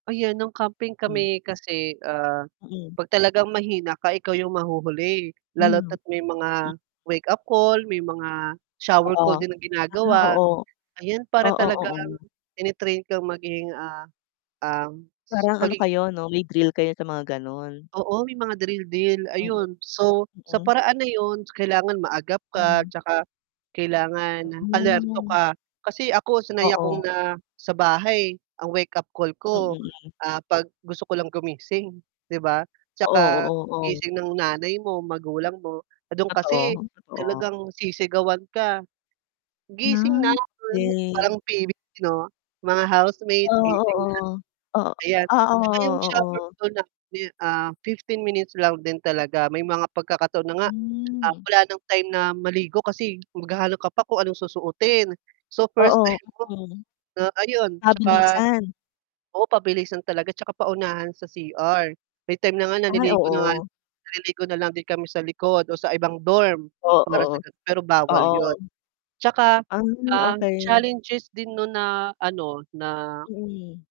Ayan nung camping Hmm. kami kasi, ah, Mm. 'pag talagang mahina ka ikaw yung mahuhuli, lalo Hmm. at may M mga wake-up call, may mga shower Oo. call din na Ah, ginagawa, oo. ayan para Oo, talagang oo. tine-train kang maging, ah, ah, s Parang ano pagigi kayo 'no, may drill kayo sa mga gano'n? Oo, may mga drill deal [unintelligible] ayun. So, sa Mm. paraan na 'yun kailangan maagap ka, Hmm. 'tsaka kailangan alerto Hmm. ka. Kasi ako sanay Oo. akong na sa bahay ang wake-up call Ang ko, ingay. ah, 'pag gusto ko lang gumising, 'di ba? Oo, 'Tsaka oo, oo. gising ng nanay mo, magulang mo do'n kasi Totoo, talagang totoo. sisigawan ka. "Gising na!" Ah, okey. Parang PBB 'no? "Mga Ah, housemates gising na." oo. O Ayan, ah, 'tsaka yung oo, shower oo. call namin, ah, 15 minutes lang din talaga may mga pagkakataon na nga, ah, Hmm. wala ng time na maligo kasi maghahanap ka pa kung anong susuotin. So first Oo, time mo mm. na ayun 'tsaka Mabilisan. oo, pabilisan talaga 'tsaka paunahan sa CR. May time na nga Ay, naliligo na nga lang oo. naliligo na lang din kami sa likod o sa ibang dorm, para sa Oo. ga pero bawal 'yun. Oo. 'Tsaka, Ay, ang okey. challenges din no'n na ano na Mm.